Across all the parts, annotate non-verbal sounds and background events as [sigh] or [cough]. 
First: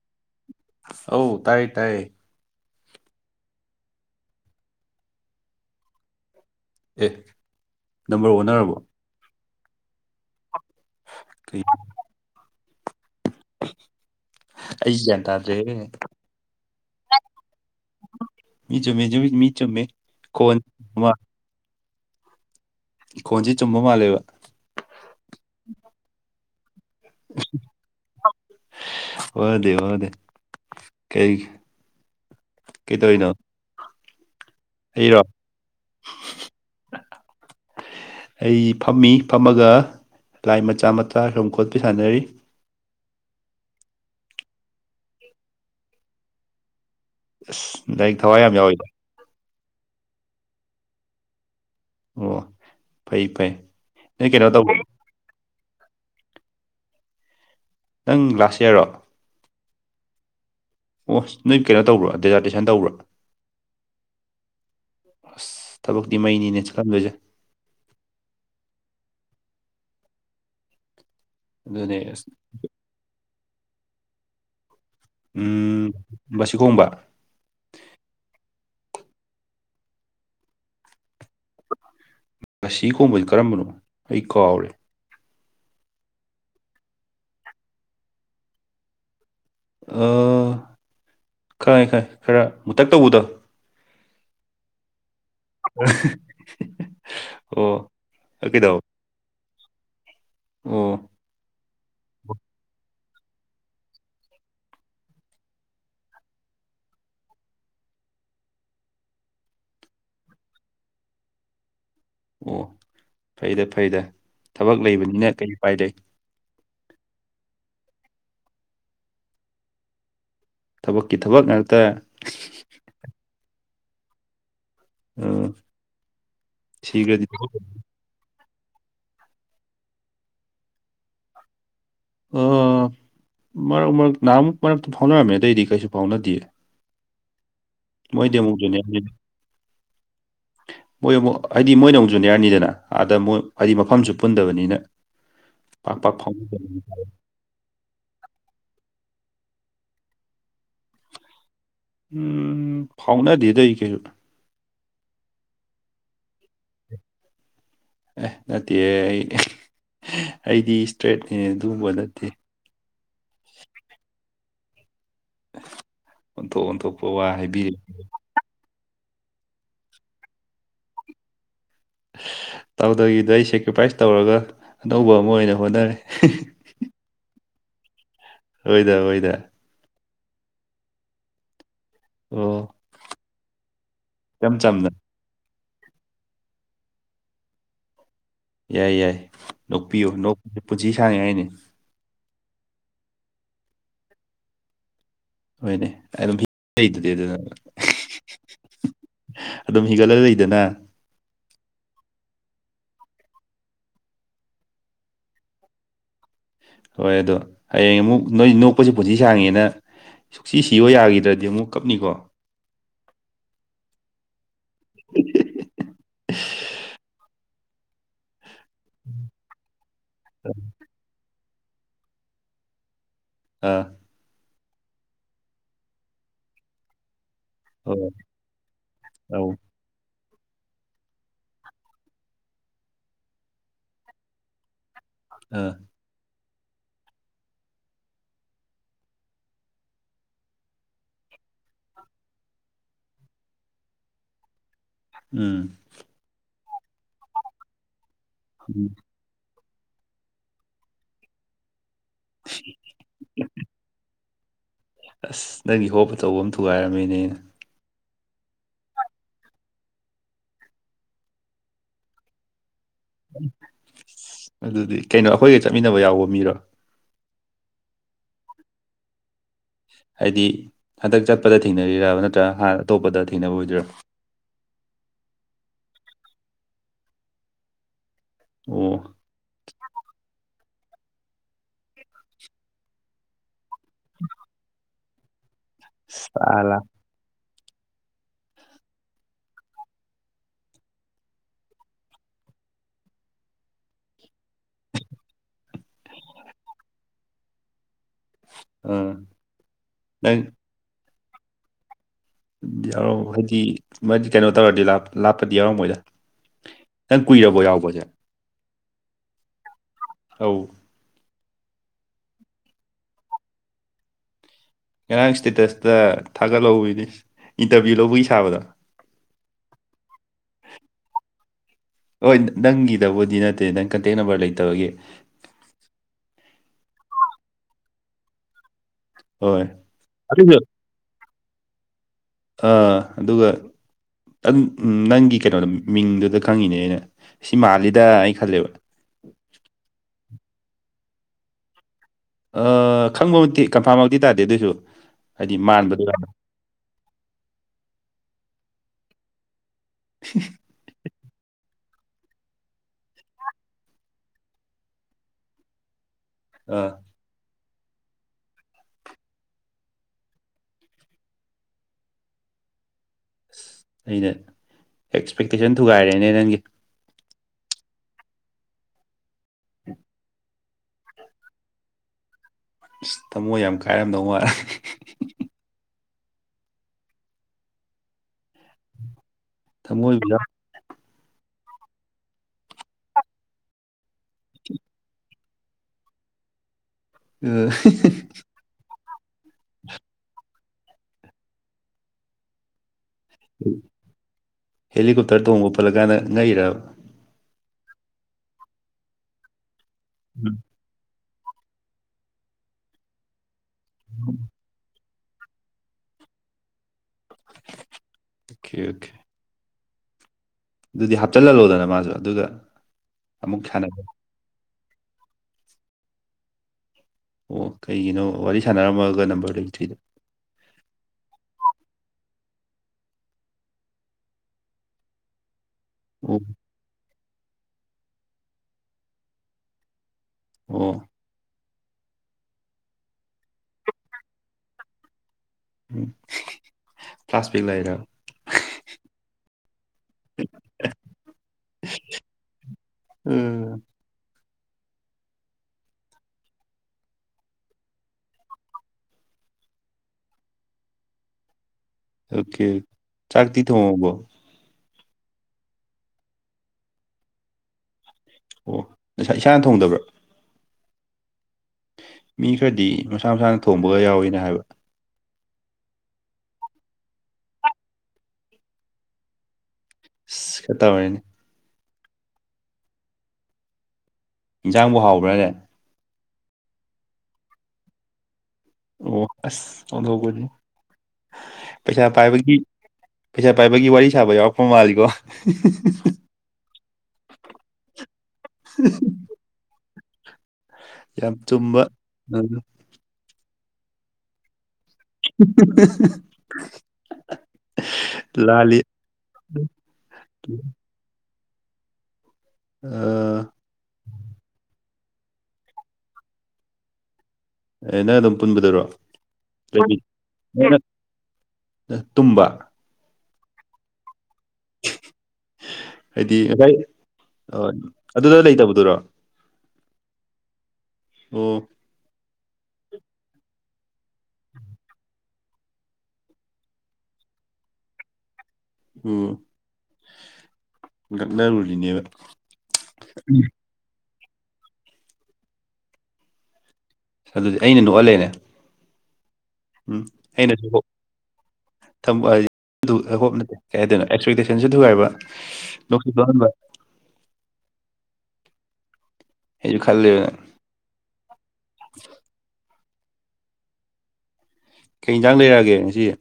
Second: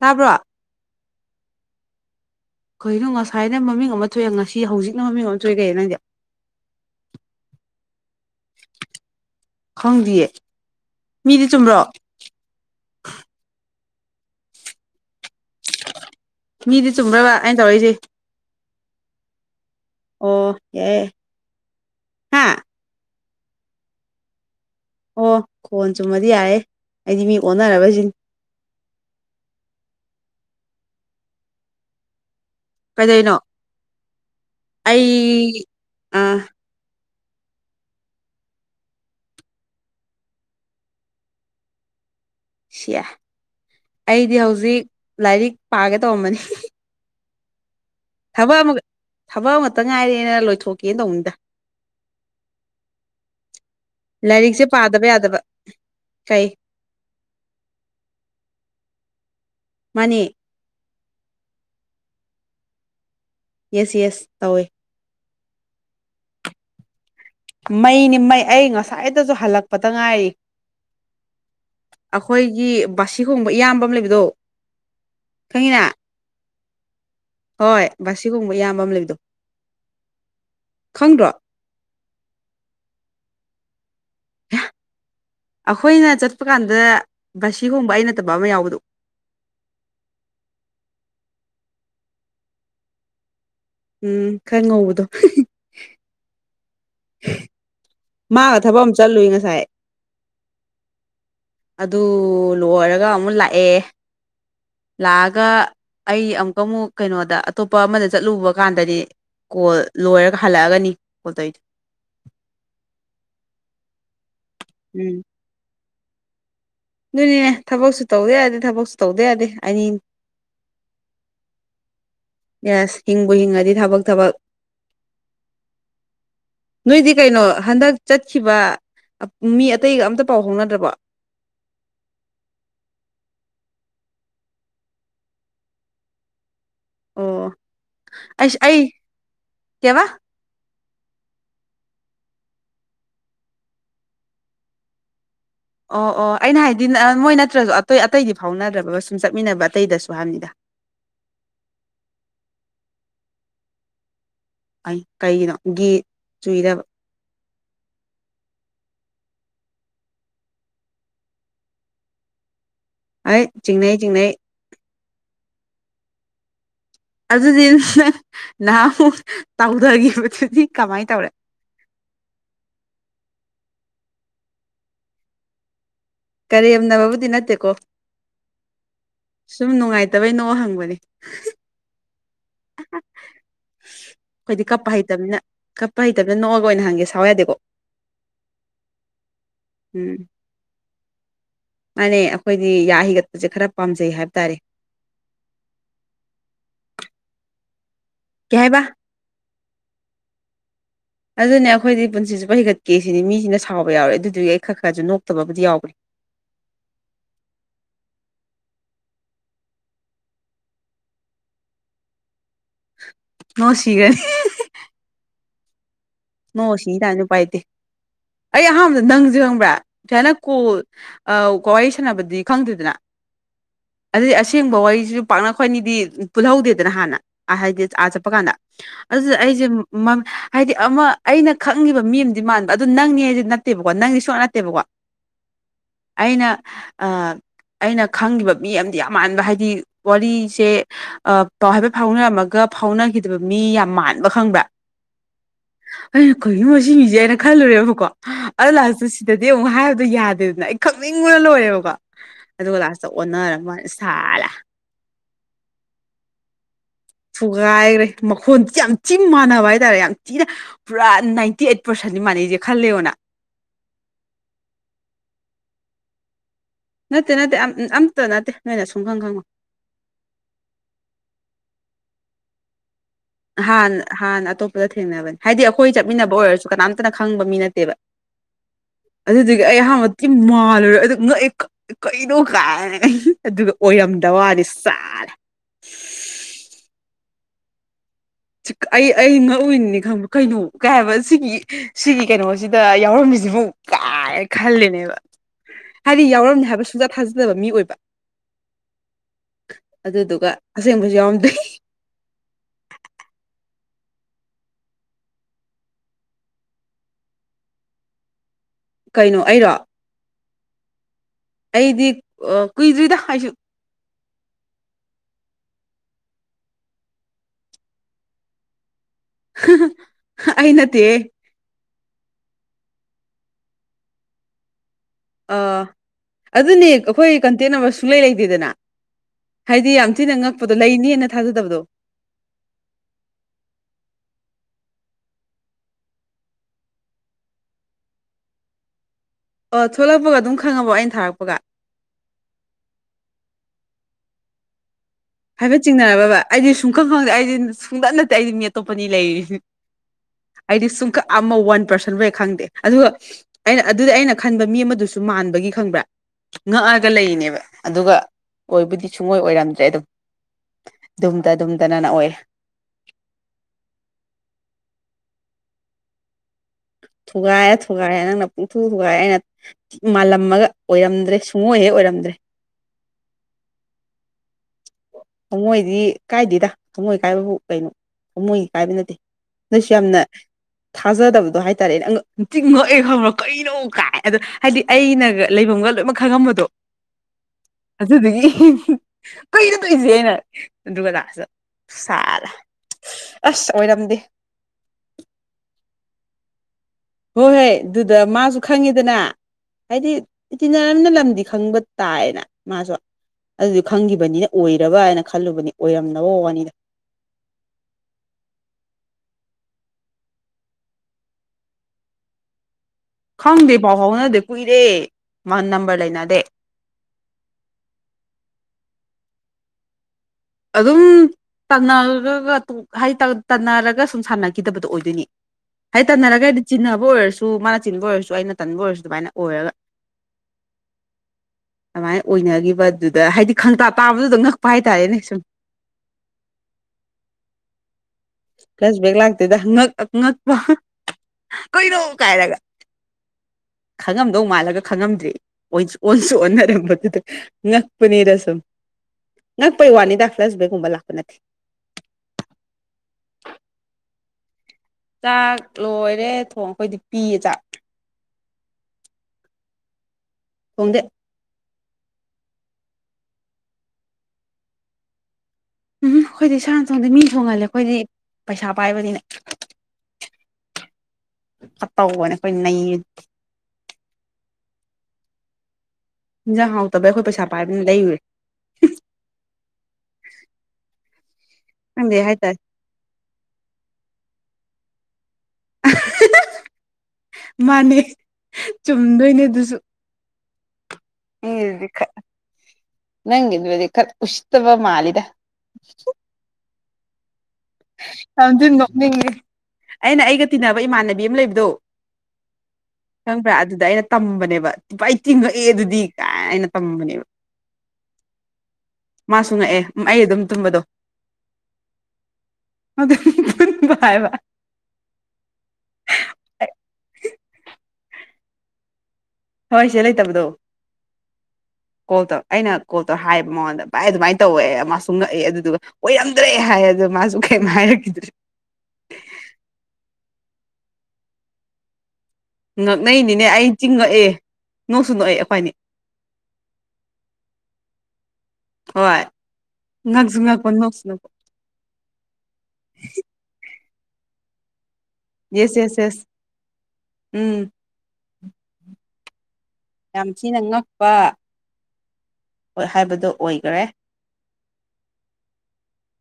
ꯇꯥꯕ꯭ꯔꯣ ꯑꯧ ꯇꯥꯏꯌꯦ ꯇꯥꯏꯌꯦ ꯀꯩꯅꯣ ꯉꯁꯥꯏꯅ ꯃꯃꯤꯡ ꯑꯃ ꯊꯣꯛꯑꯦ ꯉꯁꯤ ꯍꯧꯖꯤꯛꯅ ꯃꯃꯤꯡ ꯑꯃ ꯊꯣꯛꯑꯦ ꯀꯩꯅꯣ ꯅꯪꯒꯤꯁꯦ ꯑꯦ ꯅꯝꯕꯔ ꯑꯣꯟꯅꯔꯕꯣ ꯈꯪꯗꯤꯌꯦ ꯃꯤꯗꯤ ꯆꯨꯝꯕ꯭ꯔꯣ ꯑꯩꯁꯨ ꯒ꯭ꯌꯥꯟ ꯇꯥꯗ꯭ꯔꯦꯍꯦ ꯃꯤꯗꯤ ꯆꯨꯝꯕ꯭ꯔꯕ ꯑꯩꯅ ꯇꯧꯔꯛꯏꯁꯦ ꯃꯤ ꯆꯨꯝꯃꯦ ꯃꯤ ꯆꯨꯝꯃꯦ ꯑꯣ ꯈꯣꯟ ꯌꯥꯌꯦ ꯈꯣꯟꯁꯦ ꯆꯨꯝꯕ ꯃꯥꯜꯂꯦꯕ ꯑꯣ ꯈꯣꯟ ꯆꯨꯝꯃꯗꯤ ꯌꯥꯔꯦ ꯑꯩꯗꯤ ꯃꯤ ꯑꯣꯟꯅꯔꯕ ꯁꯤꯅꯤ ꯋꯥꯗꯦ ꯋꯥꯗꯦ ꯀꯩ ꯀꯩꯇꯧꯔꯤꯅꯣ ꯀꯩꯗꯩꯅꯣ ꯑꯩ ꯑꯥ ꯑꯩ ꯐꯝꯃꯤ ꯐꯝꯃꯒ ꯂꯥꯏ ꯃꯆꯥ ꯃꯆꯥ ꯁꯨꯝ ꯈꯣꯠꯄꯤ ꯁꯥꯟꯅꯔꯤ ꯁꯤꯌꯥ ꯑꯩꯗꯤ ꯍꯧꯖꯤꯛ ꯂꯥꯏꯔꯤꯛ ꯄꯥꯒꯦ ꯇꯧꯔꯝꯕꯅꯤ ꯏꯁ ꯂꯥꯏꯔꯤꯛ ꯊꯋꯥꯏ ꯌꯥꯝ ꯊꯕꯛ ꯑꯃꯒ ꯌꯥꯎꯋꯤꯀꯣ ꯊꯕꯛ ꯑꯃꯇ ꯉꯥꯏꯔꯦꯅ ꯂꯣꯏꯊꯣꯛꯀꯦꯅ ꯇꯧꯅꯤꯗ ꯑꯣ ꯐꯩ ꯐꯩ ꯅꯣꯏ ꯀꯩꯅꯣ ꯂꯥꯏꯔꯤꯛꯁꯦ ꯇꯧꯕ꯭ꯔꯣ ꯄꯥꯗꯕ ꯌꯥꯗꯕ ꯀꯩ ꯅꯪ ꯂꯥꯁ ꯌꯥꯔꯔꯣ ꯃꯥꯟꯅꯦ ꯑꯣ ꯅꯣꯏ ꯀꯩꯅꯣ ꯇꯧꯕ꯭ꯔꯥ ꯗꯦꯖꯥꯔꯇꯦꯁꯟ ꯇꯧꯕ꯭ꯔꯣ ꯌꯦꯁ ꯌꯦꯁ ꯇꯧꯋꯦ ꯑꯁ ꯊꯕꯛꯇꯤ ꯃꯩꯅꯤꯅꯦ ꯈꯟꯗꯣꯏꯁꯦ ꯃꯩꯅꯤ ꯃꯩ ꯑꯩ ꯉꯁꯥꯏꯗꯁꯨ ꯍꯜꯂꯛꯄꯗ ꯉꯥꯏꯔꯤ ꯑꯗꯨꯅꯦ ꯑꯁ ꯑꯩꯈꯣꯏꯒꯤ ꯕꯥꯁꯤꯒꯨꯝꯕ ꯏꯌꯥꯝꯕ ꯑꯃ ꯂꯩꯕꯗꯣ ꯈꯪꯉꯤꯅ ꯎꯝ ꯁꯤ ꯈꯣꯡꯕ ꯍꯣꯏ ꯕꯥꯁꯤꯒꯨꯝꯕ ꯏꯌꯥꯝꯕ ꯑꯃ ꯂꯩꯕꯗꯣ ꯈꯪꯗ꯭ꯔꯣ ꯑꯁꯤ ꯈꯣꯡꯕꯕꯁꯤ ꯀꯔꯝꯕꯅꯣ ꯑꯩ ꯀꯥꯎꯔꯦ ꯑꯈꯣꯏꯅ ꯆꯠꯄ ꯀꯥꯟꯗ ꯕꯥꯁꯤꯈꯣꯡꯕ ꯑꯩ ꯅꯠꯇꯕ ꯑꯃ ꯌꯥꯎꯕꯗꯣ ꯑꯥ ꯈꯪꯉꯦ ꯈꯪꯉꯦ ꯈꯔ ꯃꯨꯇꯛ ꯇꯧꯕꯗꯣ ꯎꯝ ꯈꯔ ꯉꯧꯕꯗꯣ ꯑꯣ ꯃꯥꯥꯡꯒ ꯊꯕꯛ ꯑꯃ ꯆꯠꯂꯨꯏ ꯉꯁꯥꯏ ꯎꯝ ꯑꯗꯨ ꯂꯣꯏꯔꯒ ꯑꯃꯨꯛ ꯂꯥꯛꯑꯦ ꯂꯥꯛꯑꯒ ꯑꯩ ꯑꯃꯨꯛꯀ ꯑꯃꯨꯛ ꯀꯩꯅꯣꯗ ꯑꯇꯣꯞꯄ ꯑꯃꯗ ꯆꯠꯂꯨꯕ ꯀꯥꯟꯗꯗꯤ ꯀꯣꯜ ꯂꯣꯏꯔꯒ ꯍꯜꯂꯛꯑꯒꯅꯤ ꯄꯣꯠꯠꯇꯩꯗꯨ ꯑꯣ ꯐꯩꯗ ꯐꯩꯗ ꯊꯕꯛ ꯎꯝ ꯂꯩꯕꯅꯤꯅ ꯀꯔꯤ ꯄꯥꯏꯗ ꯑꯗꯨꯅꯤꯅꯦ ꯊꯕꯛꯁꯨ ꯇꯧꯗ ꯌꯥꯗꯦ ꯊꯕꯛꯁꯨ ꯇꯧꯗ ꯌꯥꯗꯦ ꯑꯩꯅꯤ ꯊꯕꯛꯀꯤ ꯊꯕꯛ ꯉꯥꯛꯇ ꯌꯦꯁ ꯍꯤꯡꯕꯨ ꯍꯤꯡꯉꯗꯤ ꯊꯕꯛ ꯊꯕꯛ ꯎꯝ ꯅꯣꯏꯗꯤ ꯁꯤꯚꯔꯗꯤ ꯀꯩꯅꯣ ꯊꯕꯛ ꯍꯟꯗꯛ ꯆꯠꯈꯤꯕ ꯃꯤ ꯑꯇꯩꯒ ꯑꯝꯇ ꯄꯥꯎ ꯐꯥꯎꯅꯗ꯭ꯔꯕꯣ ꯃꯔꯛ ꯃꯔꯛ ꯅꯍꯥꯟꯃꯨꯛ ꯃꯔꯛꯇ ꯐꯥꯎꯅꯔꯝꯃꯦ ꯑꯗꯩꯗꯤ ꯀꯩꯁꯨ ꯐꯥꯎꯅꯗꯌꯦ ꯑꯣ ꯑꯩꯁ ꯑꯩ ꯖꯨꯅꯤꯌꯔꯅꯤꯅ ꯀꯦꯕ ꯃꯣꯏ ꯑꯃꯨꯛ ꯍꯥꯏꯗꯤ ꯃꯣꯏꯅ ꯑꯃꯨꯛꯁꯨꯨꯅꯤꯌꯥꯔꯅꯤꯗꯅ ꯑꯥꯗꯣꯏ ꯍꯥꯏꯗꯤ ꯃꯐꯝꯁꯨ ꯄꯨꯟꯗꯕꯅꯤꯅ [inaudible] ꯄꯥꯛ ꯑꯣ ꯄꯥꯛ ꯑꯣ ꯑꯩꯅ ꯐꯥꯎꯅꯗꯕꯅꯤ ꯍꯥꯏꯗꯤ ꯃꯣꯏ ꯅꯠꯇ꯭ꯔꯁꯨ ꯑꯇꯩ ꯑꯇꯩꯗꯤ ꯐꯥꯎꯅꯗ꯭ꯔꯕꯒ ꯁꯨꯝ ꯆꯠꯃꯤꯟꯅꯕ ꯑꯇꯩꯗꯁꯨ ꯍꯥꯟꯅꯤꯗ ꯎꯝ ꯐꯥꯎꯅꯗꯦꯗꯩ ꯀꯩꯁꯨ ꯑꯩ ꯀꯩꯒꯤꯅꯣ ꯒꯤꯒꯦ ꯆꯨꯏꯗꯕ ꯑꯦ ꯅꯠꯇꯦ ꯑꯩ ꯑꯩꯗꯤ ꯏꯁꯇ꯭ꯔꯦꯠꯅꯦ ꯑꯗꯨꯒꯨꯝꯕ ꯅꯠꯇꯦ ꯍꯥꯏ ꯆꯤꯡꯩ ꯆꯤꯡꯩ ꯑꯣꯟꯊꯣꯛ ꯑꯣꯟꯊꯣꯛꯄ ꯋꯥ ꯑꯗꯨꯗꯤ ꯍꯥꯏꯕꯤꯔ ꯅꯪ ꯅꯍꯥꯟꯃꯨꯛ ꯇꯧꯊꯈꯤꯕꯗꯨꯗꯤ ꯀꯃꯥꯏꯅ ꯇꯧꯔꯦ ꯇꯥꯎꯒꯤꯗ ꯑꯩ ꯁꯦꯀ꯭ꯔꯤꯐꯥꯏꯁ ꯇꯧꯔꯒ ꯑꯅꯧꯕ ꯑꯃ ꯑꯣꯏꯅ ꯍꯣꯠꯅꯔꯦ ꯀꯔꯤ ꯌꯥꯝꯅꯕꯕꯨꯗꯤ ꯅꯠꯇꯦꯀꯣ ꯑꯣꯏꯗ ꯑꯣꯏꯗ ꯁꯨꯝ ꯅꯨꯡꯉꯥꯏꯇꯕꯩꯅꯣ ꯍꯪꯕꯅꯦ ꯑꯣ ꯏꯆꯝ ꯑꯩꯈꯣꯏꯗꯤ ꯆꯝꯅ ꯀꯞꯄ ꯍꯩꯇꯕꯅꯤꯅ ꯀꯞꯄ ꯍꯩꯇꯕꯅ ꯅꯣꯛꯑꯒ ꯑꯣꯏꯅ ꯍꯪꯒꯦ ꯁꯥꯎꯋꯥ ꯌꯥꯗꯦꯀꯣ ꯌꯥꯏ ꯌꯥꯏ ꯅꯣꯛꯄꯤꯌꯨ ꯎꯝ ꯅꯣꯛꯄꯁ ꯄꯨꯟꯁꯤ ꯁꯥꯡꯉꯦ ꯍꯥꯏꯅꯤ ꯃꯥꯅꯦ ꯑꯩꯈꯣꯏꯗꯤ ꯌꯥ ꯍꯩꯒꯠꯄꯁꯦ ꯈꯔ ꯄꯥꯝꯖꯩ ꯍꯥꯏꯕ ꯇꯥꯔꯦ ꯍꯣꯏꯅꯦ ꯑꯩ ꯑꯗꯨꯝ ꯍ ꯂꯩꯗꯨꯗꯤ ꯑꯗꯨꯅ ꯀ ꯍꯥꯏꯕ ꯑꯗꯨꯝ ꯍꯤꯒꯠꯂ ꯂꯩꯗꯅ ꯑꯗꯨꯅꯦ ꯑꯩꯈꯣꯏꯗꯤ ꯄꯨꯟꯁꯤꯁꯨ ꯄꯩꯒꯠꯀꯦ ꯁꯤꯅꯤ ꯃꯤꯁꯤꯅ ꯁꯥꯎꯕ ꯌꯥꯎꯔꯦ ꯑꯗꯨꯗꯨꯒꯤ ꯑꯩ ꯈꯔ ꯈꯔꯁꯨ ꯅꯣꯛꯇꯕꯕꯨꯗꯤ ꯌꯥꯎꯕ꯭ꯔꯔꯤ ꯍꯣꯏ ꯑꯗꯣ ꯍꯌꯦꯡ ꯑꯃꯨꯛ ꯅꯣꯏ ꯅꯣꯛꯄꯁꯤ ꯄꯨꯟꯁꯤ ꯁꯥꯡꯉꯦꯅ ꯁꯤ ꯁꯤꯌꯣ ꯌꯥꯈꯤꯗ꯭ꯔꯗꯤ ꯑꯃꯨꯛ ꯀꯞꯅꯤꯀꯣ [unintelligible] [inaudible] ꯅꯣꯡ ꯁꯤ ꯇꯥꯏ ꯎꯄꯥꯏ ꯂꯩꯇꯦ ꯑꯩ ꯑꯍꯥꯟꯕꯗ ꯅꯪꯁꯨ ꯈꯪꯕ꯭ꯔꯥ ꯁꯥꯏꯅ ꯀꯣꯜ ꯑ ꯋꯥꯔꯤꯋꯥꯏ ꯁꯥꯟꯅꯕꯗꯤ ꯈꯪꯗꯦꯗꯅ ꯑꯥ ꯑꯗꯨꯗꯤ ꯑꯁꯦꯡꯕ ꯋꯥꯔꯤꯁꯤꯁꯨ ꯄꯥꯛꯅ ꯈ꯭ꯋꯥꯏꯅꯤꯗꯤ ꯄꯨꯜꯍꯧꯗꯦꯗꯅ ꯍꯥꯟꯅ ꯑ ꯍꯥꯏꯗꯤ ꯑꯥ ꯍꯣꯏ ꯆꯠꯄ ꯀꯥꯟꯗ ꯑꯗꯨꯗ ꯑꯧ ꯑꯩꯁꯦ ꯍꯥꯏꯗꯤ ꯑꯃ ꯑꯩꯅ ꯈꯪꯉꯤꯕ ꯃꯤ ꯑꯃꯗꯤ ꯃꯥꯟꯕ ꯑꯗꯨ ꯅꯪꯅꯤ ꯍꯥꯏꯁꯦ ꯅꯠꯇꯦꯕꯀꯣ ꯅꯪꯗꯤ ꯁꯨꯛ ꯅꯠꯇꯦꯕꯀꯣ ꯑ ꯑꯩꯅ ꯑ ꯑꯩꯅ ꯈꯪꯕ ꯃꯤ ꯑꯃꯗꯤ ꯌꯥꯝ ꯃꯥꯟꯕ ꯍꯥꯏꯗꯤ ꯋꯥꯔꯤꯁꯦ ꯑ ꯄꯥꯎ ꯍꯥꯏꯐꯦꯠ ꯐꯥꯎꯅꯔꯝꯃꯒ ꯐꯥꯎꯅꯈꯤꯗꯕ ꯃꯤ ꯌꯥꯝ ꯃꯥꯟꯕ ꯈꯪꯕ꯭ꯔꯥ ꯎꯝ ꯑꯩꯅ ꯀꯒꯨꯝꯕ ꯁꯤ ꯃꯤꯁꯦ ꯍꯥꯏꯅ ꯈꯜꯂꯨꯔꯦꯕꯀꯣ ꯑꯗ ꯎꯝ ꯂꯥꯛꯑꯁꯤꯁꯤ ꯁꯤꯗꯗꯤ ꯑꯃꯨꯛ ꯍꯥꯏꯕꯗꯣ ꯌꯥꯗꯦꯗꯅ ꯑꯩ ꯈꯪꯅꯤꯡꯉꯅ ꯂꯣꯏꯔꯦꯕꯀꯣ ꯑꯗꯨꯒ ꯂꯥꯁꯇ ꯑꯣꯟꯅꯔ ꯃꯥꯅꯤ ꯁꯥꯔꯦꯂ ꯑꯁ ꯅꯪꯒꯤ ꯍꯣꯞꯄ ꯇꯧꯕ ꯑꯃ ꯊꯨꯒꯥꯏꯔꯝꯃꯤꯅꯦꯅ ꯊꯨꯒꯥꯏꯈ꯭ꯔꯦ ꯃꯈꯣꯟꯁꯤ ꯌꯥꯝ ꯊꯤ ꯃꯥꯟꯅꯕ ꯍꯥꯏꯇꯥꯔꯦ ꯌꯥꯝ ꯊꯤꯅ ꯄꯨꯔꯥ ꯅꯥꯏꯟꯇꯤ ꯑꯩꯠ ꯄꯥꯔꯁꯦꯟꯗꯤ ꯃꯥꯟꯅꯩꯁꯦ ꯈꯂꯒ ꯌꯦꯡ ꯑꯣꯅꯥ ꯑꯗꯨꯗꯤ ꯀꯩꯅꯣ ꯑꯩꯈꯣꯏꯒ ꯆꯠꯃꯤꯟꯅꯕ ꯌꯥꯎꯕ ꯃꯤꯔꯣ ꯅꯠꯇꯦ ꯅꯠꯇꯦ ꯑꯝꯇ ꯅꯠꯇꯦ ꯅꯣꯏꯅ ꯁꯨꯝ ꯈꯪ ꯈꯪꯉꯣꯏ ꯍꯥꯏꯗꯤ ꯍꯟꯗꯛ ꯆꯠꯄꯗ ꯊꯦꯡꯅꯔꯤ ꯅꯠꯇ꯭ꯔꯒ ꯍꯥꯟꯅ ꯑꯇꯣꯞꯄꯗ ꯊꯦꯡꯅꯕ ꯑꯣꯏꯗꯣꯏꯔꯣ ꯍꯥꯟ ꯍꯥꯟꯅ ꯑꯇꯣꯞꯄꯗ ꯊꯦꯡꯅꯕꯅꯦ ꯍꯥꯏꯗꯤ ꯑꯩꯈꯣꯏ ꯆꯠꯃꯤꯟꯅꯕ ꯑꯣꯏꯔꯁꯨ ꯀꯅꯥꯝꯇꯅ ꯈꯪꯕ ꯃꯤ ꯅꯠꯇꯦꯕ ꯑꯣ ꯑꯗꯨꯗꯨꯗꯒꯤ ꯑꯩ ꯑꯍꯥꯟꯕꯤ ꯃꯥꯜꯂꯨꯔꯣꯏ ꯑꯗꯨ ꯉꯛꯑ ꯀꯩꯅꯣ ꯀꯥꯏ ꯑꯗꯨꯒ ꯑꯣꯏꯔꯝꯁꯋꯥꯅꯤ ꯁꯂꯥ ꯁꯂ꯭ꯥ ꯑꯩ ꯑꯩ ꯉꯛꯑꯣꯏꯔꯤꯅꯦ ꯈꯪꯕ ꯀꯩꯅꯣ ꯀꯩ ꯍꯥꯏꯕ ꯁꯤꯒꯤ ꯁꯤꯒꯤ ꯀꯩꯅꯣꯁꯤꯗ ꯌꯥꯎꯔꯝꯃꯤꯁꯤꯕꯨ ꯀꯥꯏ ꯈꯂꯦꯅꯦꯕ ꯍꯥꯏꯗꯤ ꯌꯥꯎꯔꯝꯅꯤ ꯍꯥꯏꯕ ꯁꯨꯡꯖꯥ ꯊꯥꯖꯗꯕ ꯃꯤ ꯑꯣꯏꯕ ꯑꯥ ꯅꯪ ꯑꯗꯨꯗꯨꯒ ꯑꯁꯦꯡꯕꯁꯨ ꯌꯥꯎꯔꯝꯗ꯭ꯔꯦ ꯌꯥꯎꯔꯝꯃ ꯍꯥꯏꯗꯤ ꯃꯗꯤ ꯀꯩꯅꯣ ꯇꯧꯔꯗꯤ ꯂꯥꯞꯄꯗꯤ ꯌꯥꯎꯔꯝꯃꯣꯏꯗ ꯅꯪ ꯀꯨꯏꯔꯕ ꯌꯥꯎꯕꯁꯦ ꯀꯩꯅꯣ ꯑꯩꯔꯣ ꯑꯧ ꯑꯩꯗꯤ ꯀꯨꯏꯗ꯭ꯔꯤꯗ ꯑꯩꯁꯨ ꯉꯔꯥꯡ ꯏꯁ꯭ꯇꯦꯇꯁꯇ ꯊꯥꯒꯠꯍꯧꯏꯅꯦ ꯏꯟꯇꯔꯚꯤꯌꯨ ꯂꯧꯕꯒꯤ ꯁꯥꯕꯗꯣ ꯍꯥ ꯍꯥ ꯑꯩ ꯅꯠꯇꯦꯍꯦ ꯍꯣꯏ ꯅꯪꯒꯤꯗꯕꯨꯗꯤ ꯅꯠꯇꯦ ꯅꯪ ꯀꯟꯇꯦꯛ ꯅꯝꯕꯔ ꯂꯩꯇꯕꯒꯤ ꯑ ꯑꯗꯨꯅꯤ ꯑꯩꯈꯣꯏ ꯀꯟꯇꯦꯛ ꯅꯝꯕꯔ ꯁꯨꯡꯂꯩ ꯂꯩꯇꯦꯗꯅ ꯍꯣꯏ ꯍꯥꯏꯗꯤ ꯌꯥꯝ ꯊꯤꯅ ꯑꯗꯨꯒ ꯉꯛꯄꯗꯣ ꯂꯩꯅꯦꯅ ꯊꯥꯖꯗꯕꯗꯣ ꯑꯥ ꯑꯗꯨꯒ ꯑꯗꯨꯝ ꯅꯪꯒꯤ ꯀꯩꯅꯣꯗꯣ ꯃꯤꯡꯗꯨꯗ ꯈꯪꯉꯤꯅꯦ ꯑꯩꯅ ꯁꯤ ꯃꯥꯜꯂꯤꯗ ꯑꯩ ꯈꯜꯂꯦꯕ ꯑꯣ ꯊ ꯊꯣꯛꯂꯛꯄꯒ ꯑꯗꯨꯝ ꯈꯪꯉꯕꯣ ꯑꯩꯅ ꯊꯥꯔꯛꯄꯒ ꯈꯪꯕꯃꯛꯇꯤ ꯀꯟꯐꯥꯔꯝ ꯃꯛꯇꯤ ꯇꯥꯗꯦ ꯑꯗꯨꯑꯣꯏꯁꯨ ꯍꯥꯏꯕꯠ ꯆꯤꯡꯅꯔꯕꯕꯥ ꯑꯩꯗꯤ ꯁꯨꯡꯈꯪ ꯈꯪꯗꯦ ꯑꯩꯗꯤ ꯁꯨꯡꯇꯞ ꯅꯠꯇꯦ ꯑꯩꯗꯤ ꯃꯤ ꯑꯇꯣꯞꯄꯅꯤ ꯂꯩꯔꯤꯅꯤ [unintelligible] ꯑꯩꯗꯤ ꯁꯨꯡꯀꯛ ꯑꯃ ꯋꯥꯟ ꯄꯥꯔꯁꯟ ꯐꯥꯎ ꯈꯪꯗꯦ ꯑꯗꯨꯒ ꯑꯩꯅ ꯑꯗꯨꯗꯤ ꯑꯩꯅ ꯈꯟꯕ ꯃꯤ ꯑꯃꯗꯨꯁꯨ ꯃꯥꯟꯕꯒꯤ ꯈꯪꯕ꯭ꯔꯥ ꯑꯥ ꯉꯛꯑꯒ ꯂꯩꯅꯦꯕ ꯑꯗꯨꯒ ꯑꯣꯏꯕꯨꯗꯤ ꯁꯨꯛ ꯑꯣꯏ ꯑꯣꯏꯔꯝꯗ꯭ꯔꯦ ꯑꯗꯨꯝ [unintelligible] ꯑꯣꯏꯔꯦ ꯑꯩꯅ ꯑꯦꯛꯁꯄꯦꯛꯇꯦꯁꯟ ꯊꯨꯒꯥꯏꯔꯦꯅꯦ ꯅꯪꯒꯤ ꯊꯨꯒꯥꯏꯔꯦ ꯊꯨꯒꯥꯏꯔꯦ ꯅꯪꯅ ꯄꯨꯡꯊꯨ ꯊꯨꯒꯥꯏꯔꯦ ꯑꯩꯅ ꯃꯥꯜꯂꯝꯃꯒ ꯑꯣꯏꯔꯝꯗ꯭ꯔꯦ ꯁꯨꯡꯑꯣꯏ ꯍꯦꯛ ꯑꯣꯏꯔꯝꯗ꯭ꯔꯦ ꯊꯃꯣꯏ ꯌꯥꯝ ꯀꯥꯏꯔꯝꯗꯧ ꯃꯥꯜꯂꯦ ꯊꯣꯡꯃꯣꯏꯗꯤ ꯀꯥꯏꯗꯦꯗ ꯊꯣꯡꯃꯣꯏ ꯀꯥꯏꯕꯕꯨ ꯀꯩꯅꯣ ꯊꯣꯡꯃꯣꯏ ꯀꯥꯏꯕ ꯅꯠꯇꯦ ꯅꯣꯏꯁꯨ ꯌꯥꯝꯅ ꯊꯃꯣꯏꯕꯨ ꯌꯥꯝ ꯊꯥꯖꯗꯕꯗꯣ ꯍꯥꯏꯇꯥꯔꯦꯅꯦ ꯅꯪ ꯆꯤꯡꯉꯛꯑꯦ ꯈ ꯀꯩꯅꯣ ꯀꯥꯏ ꯑꯗꯣ ꯍꯥꯏꯗꯤ ꯑꯩꯅꯒ ꯂꯩꯐꯝꯒ ꯂꯣꯏꯃꯛ ꯈꯪꯉꯝꯕꯗꯣ ꯑ, ꯑꯗꯨꯗꯒꯤ ꯀ ꯇꯨꯏꯁꯦꯩꯅ ꯑꯗꯨꯒ ꯂꯁꯨ ꯁꯥꯔ ꯑꯁ ꯑꯣꯏꯔꯝꯗꯦ ꯍꯦꯂꯤꯀꯣꯞꯇꯔ ꯇꯣꯡꯕ ꯄꯨꯜꯠꯂꯀꯥꯟꯗ ꯉꯛꯏꯔꯕ ꯍꯣꯏ ꯍꯣꯏ ꯑꯗꯨꯗ ꯃꯥꯁꯨ ꯈꯪꯉꯤꯗꯅ ꯍꯥꯏꯗꯤ ꯏ ꯎꯝ. ꯇꯤꯅꯔꯃꯤꯅꯥ ꯂꯝꯗꯤ ꯈꯪꯕ ꯇꯥꯏꯅ ꯃꯥꯁꯨ ꯑꯗꯨꯗꯤ ꯈꯪꯈꯤꯕꯅꯤꯅ ꯑꯣꯏꯔꯕ ꯍꯥꯏꯅ ꯈꯜꯂꯨꯕꯅꯤ ꯑꯣꯏꯔꯝꯗꯕꯩ ꯋꯥꯅꯤꯗ ꯑꯣꯀꯦ ꯑꯣꯀꯦ ꯑꯗꯨꯗꯤ ꯍꯥꯞꯆꯤꯜꯍꯜꯂꯣꯗꯅ ꯃꯥꯁꯨ ꯑꯗꯨꯒ ꯑꯃꯨꯛ ꯈꯪꯗꯦ ꯄꯥꯎ ꯁꯥꯟꯅꯕ ꯐꯥꯎꯅꯗꯦ ꯀꯨꯏꯔꯦ ꯃꯥ ꯅꯝꯕꯔ ꯂꯩꯅꯗꯦ ꯑꯣ ꯀꯩꯒꯤꯅꯣ ꯋꯥꯔꯤ ꯁꯥꯟꯅꯔꯝꯃꯒ ꯅꯝꯕꯔ ꯂꯩ ꯊ꯭ꯔꯤꯗꯣ ꯑꯗꯨꯝ ꯇꯅꯔꯒ ꯍꯥꯏꯗꯤ ꯇꯅꯔꯒ ꯁꯨꯝ ꯁꯥꯟꯅꯈꯤꯗꯕꯗꯣ ꯑꯣꯏꯗꯣꯏꯅꯤ ꯍ ꯑꯣ ꯇꯟꯅꯔꯒꯗꯤ ꯆꯤꯟꯅꯕ ꯑꯣꯏꯔꯁꯨ ꯃꯥꯅ ꯆꯤꯟꯕ ꯑꯣꯏꯔꯁꯨ ꯑꯩꯅ ꯇꯟꯕ ꯑꯣꯏꯔꯁꯨ ꯑꯗꯨꯃꯥꯏꯅ ꯑꯣꯏꯔꯒ ꯑꯣ ꯑꯗꯨꯃꯥꯏꯅ ꯑꯣꯏꯅꯈꯤꯕꯗꯨꯗ ꯍꯥꯏꯗꯤ ꯈꯪꯇꯥ ꯇꯥꯕꯗꯨꯗ ꯉꯛꯄ ꯍꯥꯏꯇꯥꯔꯦꯅꯦ ꯁꯨꯝ ꯎ ꯄ꯭ꯂꯥꯁꯄꯛ ꯂꯔ ꯀꯦꯁꯕꯦꯛ ꯂꯥꯛꯇꯦꯗꯛꯄ ꯀꯣꯏꯔꯣ ꯀꯥꯏꯔꯒ ꯎꯝ ꯈꯪꯉꯝꯗꯧ ꯃꯥꯜꯂꯒ ꯈꯪꯉꯝꯗ꯭ꯔꯦ ꯑꯣꯟꯁꯨ ꯑꯣꯟꯅꯔꯝꯕꯗꯨꯗ ꯉꯛꯄꯅꯤꯔꯁꯝ ꯉꯛꯄꯩ ꯋꯥꯅꯤ ꯗꯥꯛꯂꯁꯨꯕꯩꯒꯨꯝꯕ ꯂꯥꯛꯄ ꯅꯠꯇꯦ ꯑꯣꯀꯦ ꯆꯥꯛꯇꯤ ꯊꯣꯡꯉꯕꯣ ꯆꯥꯛ ꯂꯣꯏꯔꯦ ꯊꯣꯡ ꯑꯩꯈꯣꯏꯗꯤ ꯄꯤꯌꯦ ꯆꯥꯛ ꯑꯣ ꯉꯁꯥꯏ ꯏꯁꯥꯅ ꯊꯣꯡꯗꯕ꯭ꯔꯥ ꯇꯣꯗ ꯃꯤ ꯈꯔꯗꯤ ꯃꯁꯥ ꯃꯁꯥꯅ ꯊꯣꯡꯕꯒ ꯌꯥꯎꯋꯅ ꯍꯥꯏꯕ ꯎꯝ ꯑꯩꯈꯣꯏꯗꯤ ꯁꯥꯥꯅ ꯁꯣꯡꯗ ꯃꯤ ꯊꯣꯡꯍꯜꯂꯦ ꯑꯩꯈꯣꯏꯗꯤ ꯄꯩꯁꯥ ꯄꯥꯏꯕꯅꯤꯅꯦ ꯑ ꯈꯛꯇ ꯑꯣꯏꯅꯤ ꯐ ꯇꯧꯕꯅꯦ ꯑꯩꯈꯣꯏ ꯅꯩ ꯏꯟꯖꯥꯡꯕꯨ ꯍꯥꯎꯕ꯭ꯔꯅꯦ ꯍꯤꯟꯖꯥꯡ ꯍꯥꯎꯇꯕꯩ ꯑꯩꯈꯣꯏ ꯄꯩꯁꯥ ꯄꯥꯏꯗꯅ ꯂꯩꯔꯨꯔꯦ ꯑꯣ ꯑꯁ ꯑꯣꯟꯊꯣꯛꯧꯕꯅꯤ ꯄꯩꯁꯥ ꯈꯪꯗꯦ ꯄꯥꯏꯕꯒꯤ ꯍꯥꯏꯇꯥꯔꯦ ꯄꯩꯁꯥ ꯄꯥꯏꯕꯒꯤ ꯋꯥꯔꯤ ꯁꯥꯕ ꯌꯥꯎꯔꯛꯄ ꯃꯥꯜꯂꯤꯀꯣ ꯃꯥꯅꯦ ꯆꯨꯝꯗꯣꯏꯅꯦ ꯑꯗꯨꯁꯨ ꯌꯥꯝ ꯆꯨꯝꯕ ꯏꯗꯤ ꯈ ꯎꯝ, ꯅꯪꯗꯗꯤ ꯈꯔ ꯎꯁꯕ ꯃꯥꯜꯗ [inaudible] ꯂꯥꯜꯂꯤ ꯉꯣꯛꯅꯤꯡꯉ ꯑꯩꯅ ꯑꯩꯒ ꯇꯤꯟꯅꯕ ꯏꯃꯥꯟꯅꯕꯤ ꯑꯃ ꯂꯩꯕꯗꯣ ꯑ ꯈꯪꯕ꯭ꯔꯥ ꯑꯗꯨꯗ ꯑꯩꯅ ꯇꯝꯕꯅꯦꯕ ꯇꯐꯥꯏ ꯇꯤꯡꯉꯛꯑꯦ ꯑꯗꯨꯗꯤ ꯀꯥꯏ ꯑꯅ ꯇꯝꯕꯅꯦꯕ ꯑꯦ ꯅꯪ ꯑꯗꯨꯝ ꯄꯨꯟꯕꯗꯨꯔꯣ ꯃꯥꯁꯨ ꯉꯛꯑꯦ ꯑꯩ ꯑꯗꯨꯝ ꯇꯨꯝꯕꯗꯣ ꯅ ꯇꯨꯝꯕ ꯃ ꯑꯗꯨ ꯕꯥ ꯏ ꯍꯥꯏꯗꯤ ꯉꯁꯥꯏ ꯑꯗꯨꯗ ꯂꯩꯇꯕꯗꯨꯔꯣ ꯍꯣꯏ ꯁꯤꯗ ꯂꯩꯇꯕꯗꯣ ꯑꯣ ꯀꯣꯜ ꯇꯧꯔ ꯑꯩꯅ ꯀꯣꯜ ꯇꯧꯔ ꯍꯥꯏꯌꯦꯕ ꯃꯉꯣꯟꯗ ꯚꯥꯏ ꯑꯗꯨꯃꯥꯏꯅ ꯇꯧꯋꯦ ꯃꯥ ꯁꯨꯡ ꯉꯛꯏꯦ ꯑꯗꯨꯗꯨꯒ ꯑꯣꯏ ꯌꯥꯝꯗ꯭ꯔꯦ ꯍꯥꯏ ꯑꯗꯣ ꯃꯥꯁꯨ ꯀꯩꯝ ꯍꯥꯏꯔꯛꯈꯤꯗ꯭ꯔꯦ ꯑꯣ ꯅꯔꯨꯔꯤꯅꯦꯕ ꯉꯛꯅꯩꯅꯤꯅꯦ ꯑꯩ ꯆꯤꯡꯉꯛꯑꯦ ꯅꯣꯡꯁꯨ ꯅꯣꯛꯑꯦ ꯑꯩꯕꯥꯅꯤ ꯑꯗꯨꯗꯤ ꯑꯩꯅ ꯅꯣꯛꯍꯜꯂꯦꯅꯦ ꯍꯣꯏ ꯉꯛꯁꯨ ꯉꯛꯄ ꯅꯣꯛꯁꯨ ꯅꯁ ꯊꯗꯤ ꯍꯞ ꯅꯗꯦ ꯀꯩ ꯍꯥꯏꯗꯅꯣ ꯑꯦꯛꯁꯄꯦꯛꯇꯦꯁꯟꯁꯨ ꯊꯨꯒꯥꯏꯕ ꯌꯦꯁ ꯌꯦꯁ ꯅꯣꯛꯁꯨ ꯌꯦꯁ ꯅꯣꯛꯍꯟꯕ ꯎꯝ ꯑꯩꯁꯨ ꯈꯜꯂꯦꯕ ꯌꯥꯝ ꯊꯤꯅ ꯉꯛꯄ ꯍꯥꯏꯕꯗꯨ ꯑꯣꯏꯈꯔꯦ ꯀꯩ ꯌꯦꯟꯖꯥꯡ ꯂꯩꯔꯛꯑꯒꯦ ꯉꯁꯤꯁꯦ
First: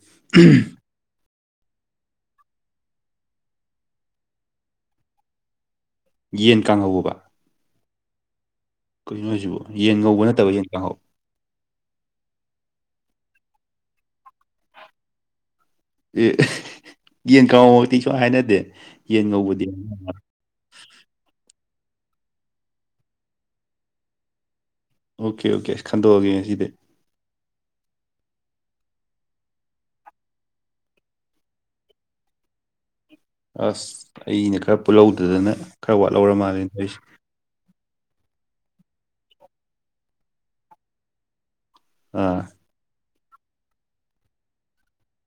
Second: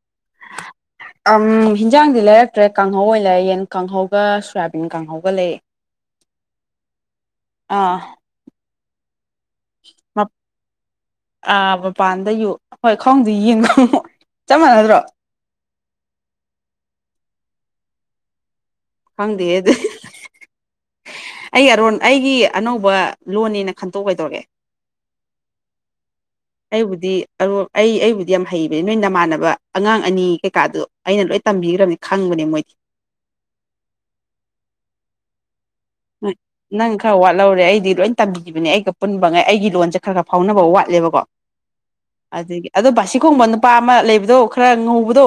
ꯍꯤꯟꯖꯥꯡꯗꯤ ꯂꯩꯔꯛꯇ꯭ꯔꯦ ꯀꯥꯡꯍꯧ ꯑꯣꯏꯅ ꯂꯩ ꯌꯦꯟ ꯀꯥꯡꯍꯧꯒ ꯁꯣꯌꯥꯕꯤꯟ ꯀꯥꯡꯍꯧꯒ ꯂꯩ [inaudible] ꯌꯦꯟ ꯀꯥꯡꯍꯧꯕꯕ ꯑꯥ ꯀꯅꯣꯣꯏꯁꯤꯕꯨ ꯌꯦꯡ ꯉꯧꯕ ꯅꯠꯇꯕ ꯌꯦꯟ ꯇꯪꯍꯧ ꯑꯥ ꯃꯄꯥꯟꯗ ꯌꯨ ꯍꯣꯏ ꯈꯣꯡꯁꯦ ꯌꯦꯡꯗ ꯑꯃꯨꯛ ꯆꯞ ꯃꯥꯟꯅꯗ꯭ꯔꯣ ꯑꯦ ꯌꯦꯟ ꯉꯥꯃꯛꯇꯤ ꯁꯨꯡ ꯍꯥꯏꯅꯗꯦ ꯌꯦꯟ ꯈꯪꯗꯦꯍꯦ ꯉꯧꯕꯗꯤ ꯑꯗꯨ ꯑꯩ ꯑꯔꯣꯟ ꯑꯩꯒꯤ ꯑꯅꯧꯕ ꯂꯣꯟꯅꯤꯅ ꯈꯟꯇꯣꯛꯀꯗꯧꯔꯦ ꯑꯣꯀꯦ ꯑꯣꯀꯦ ꯑꯁ ꯈꯟꯗꯣꯛꯑꯒꯦ ꯉꯁꯤꯗꯤ ꯑꯩꯕꯨꯗꯤ ꯑ ꯑꯩ ꯑꯩꯕꯨꯗꯤ ꯌꯥꯝ ꯍꯩꯕꯅꯤ ꯅꯣꯏ ꯅꯃꯥꯟꯅꯕ ꯑꯉꯥꯡ ꯑꯅꯤ ꯀꯩꯀꯥꯗꯨ ꯑꯩꯅ ꯂꯣꯏ ꯇꯝꯕꯤꯈ꯭ꯔꯕꯅꯤ ꯈꯪꯕꯅꯦ ꯃꯣꯏꯗꯤ ꯑꯁ ꯑꯩꯅ ꯈꯔ ꯄꯨꯜꯍꯧꯗꯗꯅ ꯈꯔ ꯋꯥꯠꯍꯧꯔ ꯃꯥꯜꯂꯦ ꯅꯪ ꯇꯧꯔꯤꯁꯦ ꯈꯔ ꯋꯥꯠꯍꯧꯔꯦ ꯑꯩꯗꯤ ꯂꯣꯏ ꯇꯝꯕꯤꯈꯤꯕꯅꯦ ꯑꯩꯒ ꯄꯨꯟꯕ ꯉꯩ ꯑꯩꯒꯤ ꯂꯣꯟꯁꯦ ꯈꯔ ꯈꯔ ꯐꯥꯎꯅꯕ ꯋꯥꯠꯂꯦꯕꯀꯣ ꯑꯥ ꯑꯗꯨꯗꯒꯤ ꯑꯗꯣ ꯕꯥꯁꯤ ꯈꯣꯡꯕ ꯅꯨꯄꯥ ꯑꯃ ꯂꯩꯕꯗꯣ ꯈꯔ ꯉꯧꯕꯗꯣ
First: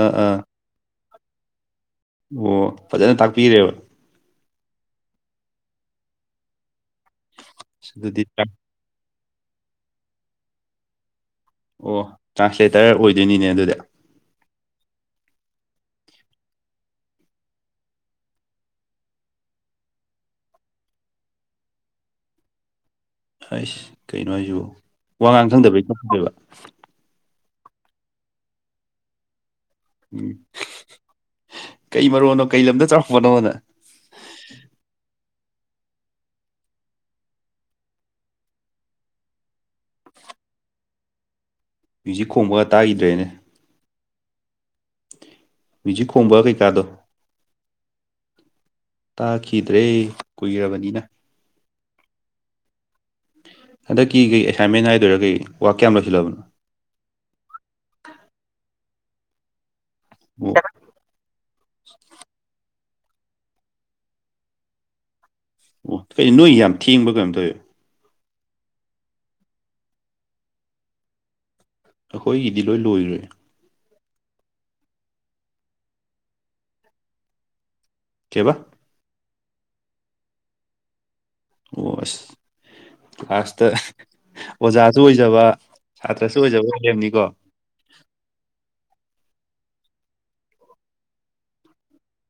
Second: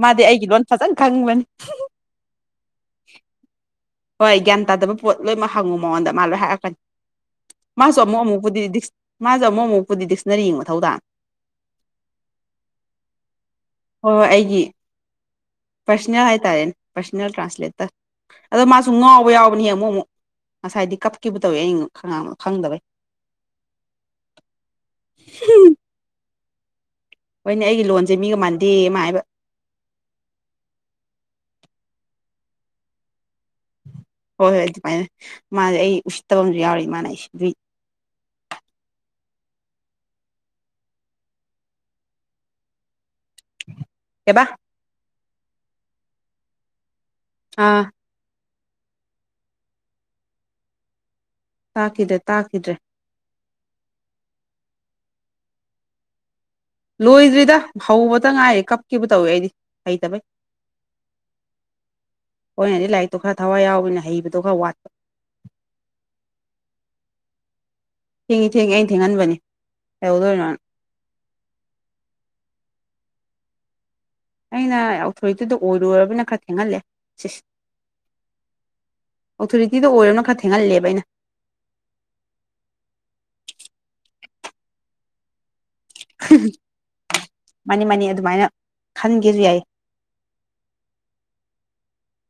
ꯑꯥ ꯃꯥꯗꯤ ꯑꯥ ꯑꯩꯒꯤ ꯂꯣꯟ ꯐꯖꯅ ꯈꯪꯕꯅꯤ ꯑꯣ ꯐꯖꯅ ꯇꯥꯛꯄꯤꯔꯦꯕ ꯍꯣꯏ ꯒ꯭ꯌꯥꯟ ꯇꯥꯗꯕ ꯄꯣꯠ ꯂꯣꯏꯅꯃꯛ ꯍꯪꯉꯨ ꯃꯉꯣꯟꯗ ꯃꯥ ꯂꯣꯏ ꯍꯥꯏꯔꯛꯀꯅꯤ ꯑꯁ ꯃꯥꯁꯨ ꯑꯃꯨꯛ ꯑꯗꯨꯗꯤ ꯇ꯭ꯔꯥꯟ- ꯑꯃꯨꯛꯄꯨꯗꯤ ꯃꯥꯁꯨ ꯑꯃꯨꯛ ꯑꯃꯨꯛꯄꯨꯗꯤ ꯗꯤꯛꯁꯅꯔꯤ ꯌꯦ ꯃꯊꯧ ꯇꯕꯅꯦ ꯑꯣ ꯇ꯭ꯔꯥꯟꯁꯂꯦꯇꯔ ꯑꯣꯏꯗꯣꯏꯅꯤꯅꯦ ꯑꯗꯨꯗꯤ ꯍꯣꯏ ꯍꯣꯏ ꯑꯩꯒꯤ ꯄꯔꯁꯅꯦꯜ ꯍꯥꯏꯇꯥꯔꯦꯅꯦ ꯄꯔꯁꯅꯦꯜ ꯇ꯭ꯔꯥꯟꯁꯂꯦꯇꯔ ꯑꯗꯣ ꯃꯥꯁꯨ ꯉꯥꯎꯕ ꯌꯥꯎꯕꯅꯤꯍꯦ ꯑꯃꯨꯛ ꯑꯃꯨꯛ ꯉꯁꯥꯏꯗꯤ ꯀꯞꯈꯤꯕ ꯇꯧꯋꯦ ꯑꯩ ꯈꯪꯗꯕꯩ ꯍꯁ ꯀꯩꯅꯣ ꯍꯥꯏꯁꯤꯕꯨ ꯋꯥꯉꯥꯡ ꯈꯪꯗꯕꯩ ꯀꯞꯄꯤꯕ ꯍꯣꯏꯅꯦ ꯑꯩꯒꯤ ꯂꯣꯟꯁꯦ ꯃꯤꯒ ꯃꯥꯟꯗꯦ ꯃꯥ ꯍꯥꯏꯕ ꯎꯝ ꯀꯩ ꯃꯔꯣꯟꯅꯣ ꯀꯩ ꯂꯝꯗ ꯆꯥꯎꯔꯛꯄꯅꯣꯗ ꯍꯣꯏ ꯍꯣꯏ ꯑꯗꯨꯃꯥꯏꯅ ꯃꯥꯁ ꯑꯩ ꯎꯁꯤꯠꯇꯕ ꯑꯃꯁꯨ ꯌꯥꯎꯔ ꯃꯥꯅ ꯑꯩ ꯑꯗꯨꯏ ꯃ꯭ꯌꯨꯖꯤꯛ ꯈꯣꯡꯕꯒ ꯇꯥꯈꯤꯗ꯭ꯔꯦꯅꯦ ꯑꯦꯕꯥ ꯃ꯭ꯌꯨꯖꯤꯛ ꯈꯣꯡꯕ ꯀꯩꯀꯥꯗꯣ ꯑꯥ ꯇꯥꯈꯤꯗ꯭ꯔꯦ ꯀꯨꯏꯔꯕꯅꯤꯅ ꯇꯥꯈꯤꯗ꯭ꯔꯦ ꯇꯥꯈꯤꯗ꯭ꯔꯦ ꯍꯟꯗꯛꯀꯤ ꯀꯩ ꯑꯦꯁꯥꯏꯟꯃꯦꯟ ꯍꯥꯏꯗꯣꯏꯔꯥ ꯀꯩ ꯋꯥꯛ ꯀꯌꯥꯝ ꯂꯧꯁꯤꯜꯂꯕꯅꯣ ꯂꯣꯏꯗ꯭ꯔꯤꯗ ꯍꯧꯕꯇ ꯉꯥꯏꯔꯦ ꯀꯞꯈꯤꯕ ꯇꯧꯋꯦ ꯑꯩꯗꯤ ꯍꯩꯇꯕꯩ [inaudible] ꯍꯣꯏ ꯑꯣꯏꯅꯗꯤ ꯂꯥꯏꯔꯤꯛꯇꯣ ꯈꯔ ꯊꯋꯥꯏ ꯌꯥꯎꯕꯅ ꯍꯩꯕꯗꯣ ꯈꯔ ꯋꯥꯠꯄ ꯑꯣ ꯀꯩꯅ ꯅꯣꯏ ꯌꯥꯝ ꯊꯦꯡꯕ ꯀꯩꯅꯝ ꯇꯧꯋ ꯊꯦꯡꯉ ꯊꯦꯡꯉ ꯑꯩꯅ ꯊꯦꯡꯍꯟꯕꯅꯤ ꯀꯩꯍꯧꯗꯣꯏꯅꯣꯅ ꯑꯩꯈꯣꯏꯒꯤꯗꯤ ꯂꯣꯏ ꯂꯣꯏꯔꯦ ꯑꯩꯅ ꯑꯣꯊꯣꯏꯇꯨꯗ ꯑꯣꯏꯔꯨꯔꯕꯅꯤꯅ ꯈꯔ ꯊꯦꯡꯍꯜꯂꯦ ꯁꯤꯁꯦ ꯀꯩꯕ ꯑꯣꯊꯣꯔꯤꯇꯤꯗ ꯑꯣꯏꯔꯣꯅ ꯈꯔ ꯊꯦꯡꯍꯜꯂꯦꯕ ꯑꯩꯅ ꯑꯣ ꯑꯁ ꯂꯥꯁꯇ ꯑꯣꯖꯥꯁꯨ ꯑꯣꯏꯖꯕ ꯁꯥꯇ꯭ꯔꯁꯨ ꯑꯣꯏꯖꯕ ꯑꯣꯏꯔꯦꯝꯅꯤꯀꯣ ꯃꯥꯅꯤ ꯃꯥꯅꯤ ꯑꯗꯨꯃꯥꯏꯅ ꯈꯟꯒꯦꯁꯨ ꯌꯥꯏꯌꯦ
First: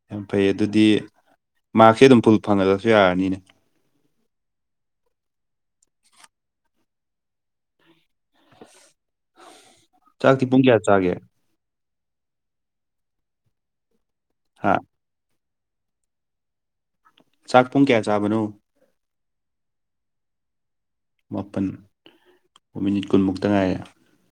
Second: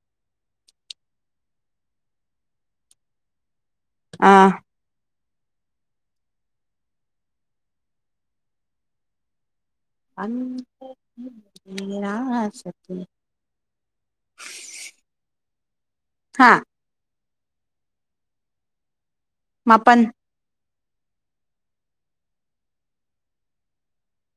ꯌꯥꯝ ꯐꯩ ꯑꯗꯨꯗꯤ ꯃꯥꯔꯛꯁꯦ ꯑꯗꯨꯝ ꯐꯨꯜ ꯐꯪꯍꯜꯂꯁꯨ ꯌꯥꯔꯅꯤꯅꯦ ꯑꯥ ꯆꯥꯛꯇꯤ ꯄꯨꯡ ꯀꯌꯥ ꯆꯥꯒꯦ UNINTELLIGIBLE ꯍꯥꯥ ꯍꯥꯥ ꯆꯥꯛ ꯄꯨꯡ ꯀꯌꯥ ꯆꯥꯕꯅꯣ ꯃꯥꯄꯜ ꯃꯥꯄꯜ ꯃꯤꯅꯤꯠ ꯀꯨꯟꯃꯨꯛꯇ ꯉꯥꯏꯔꯦ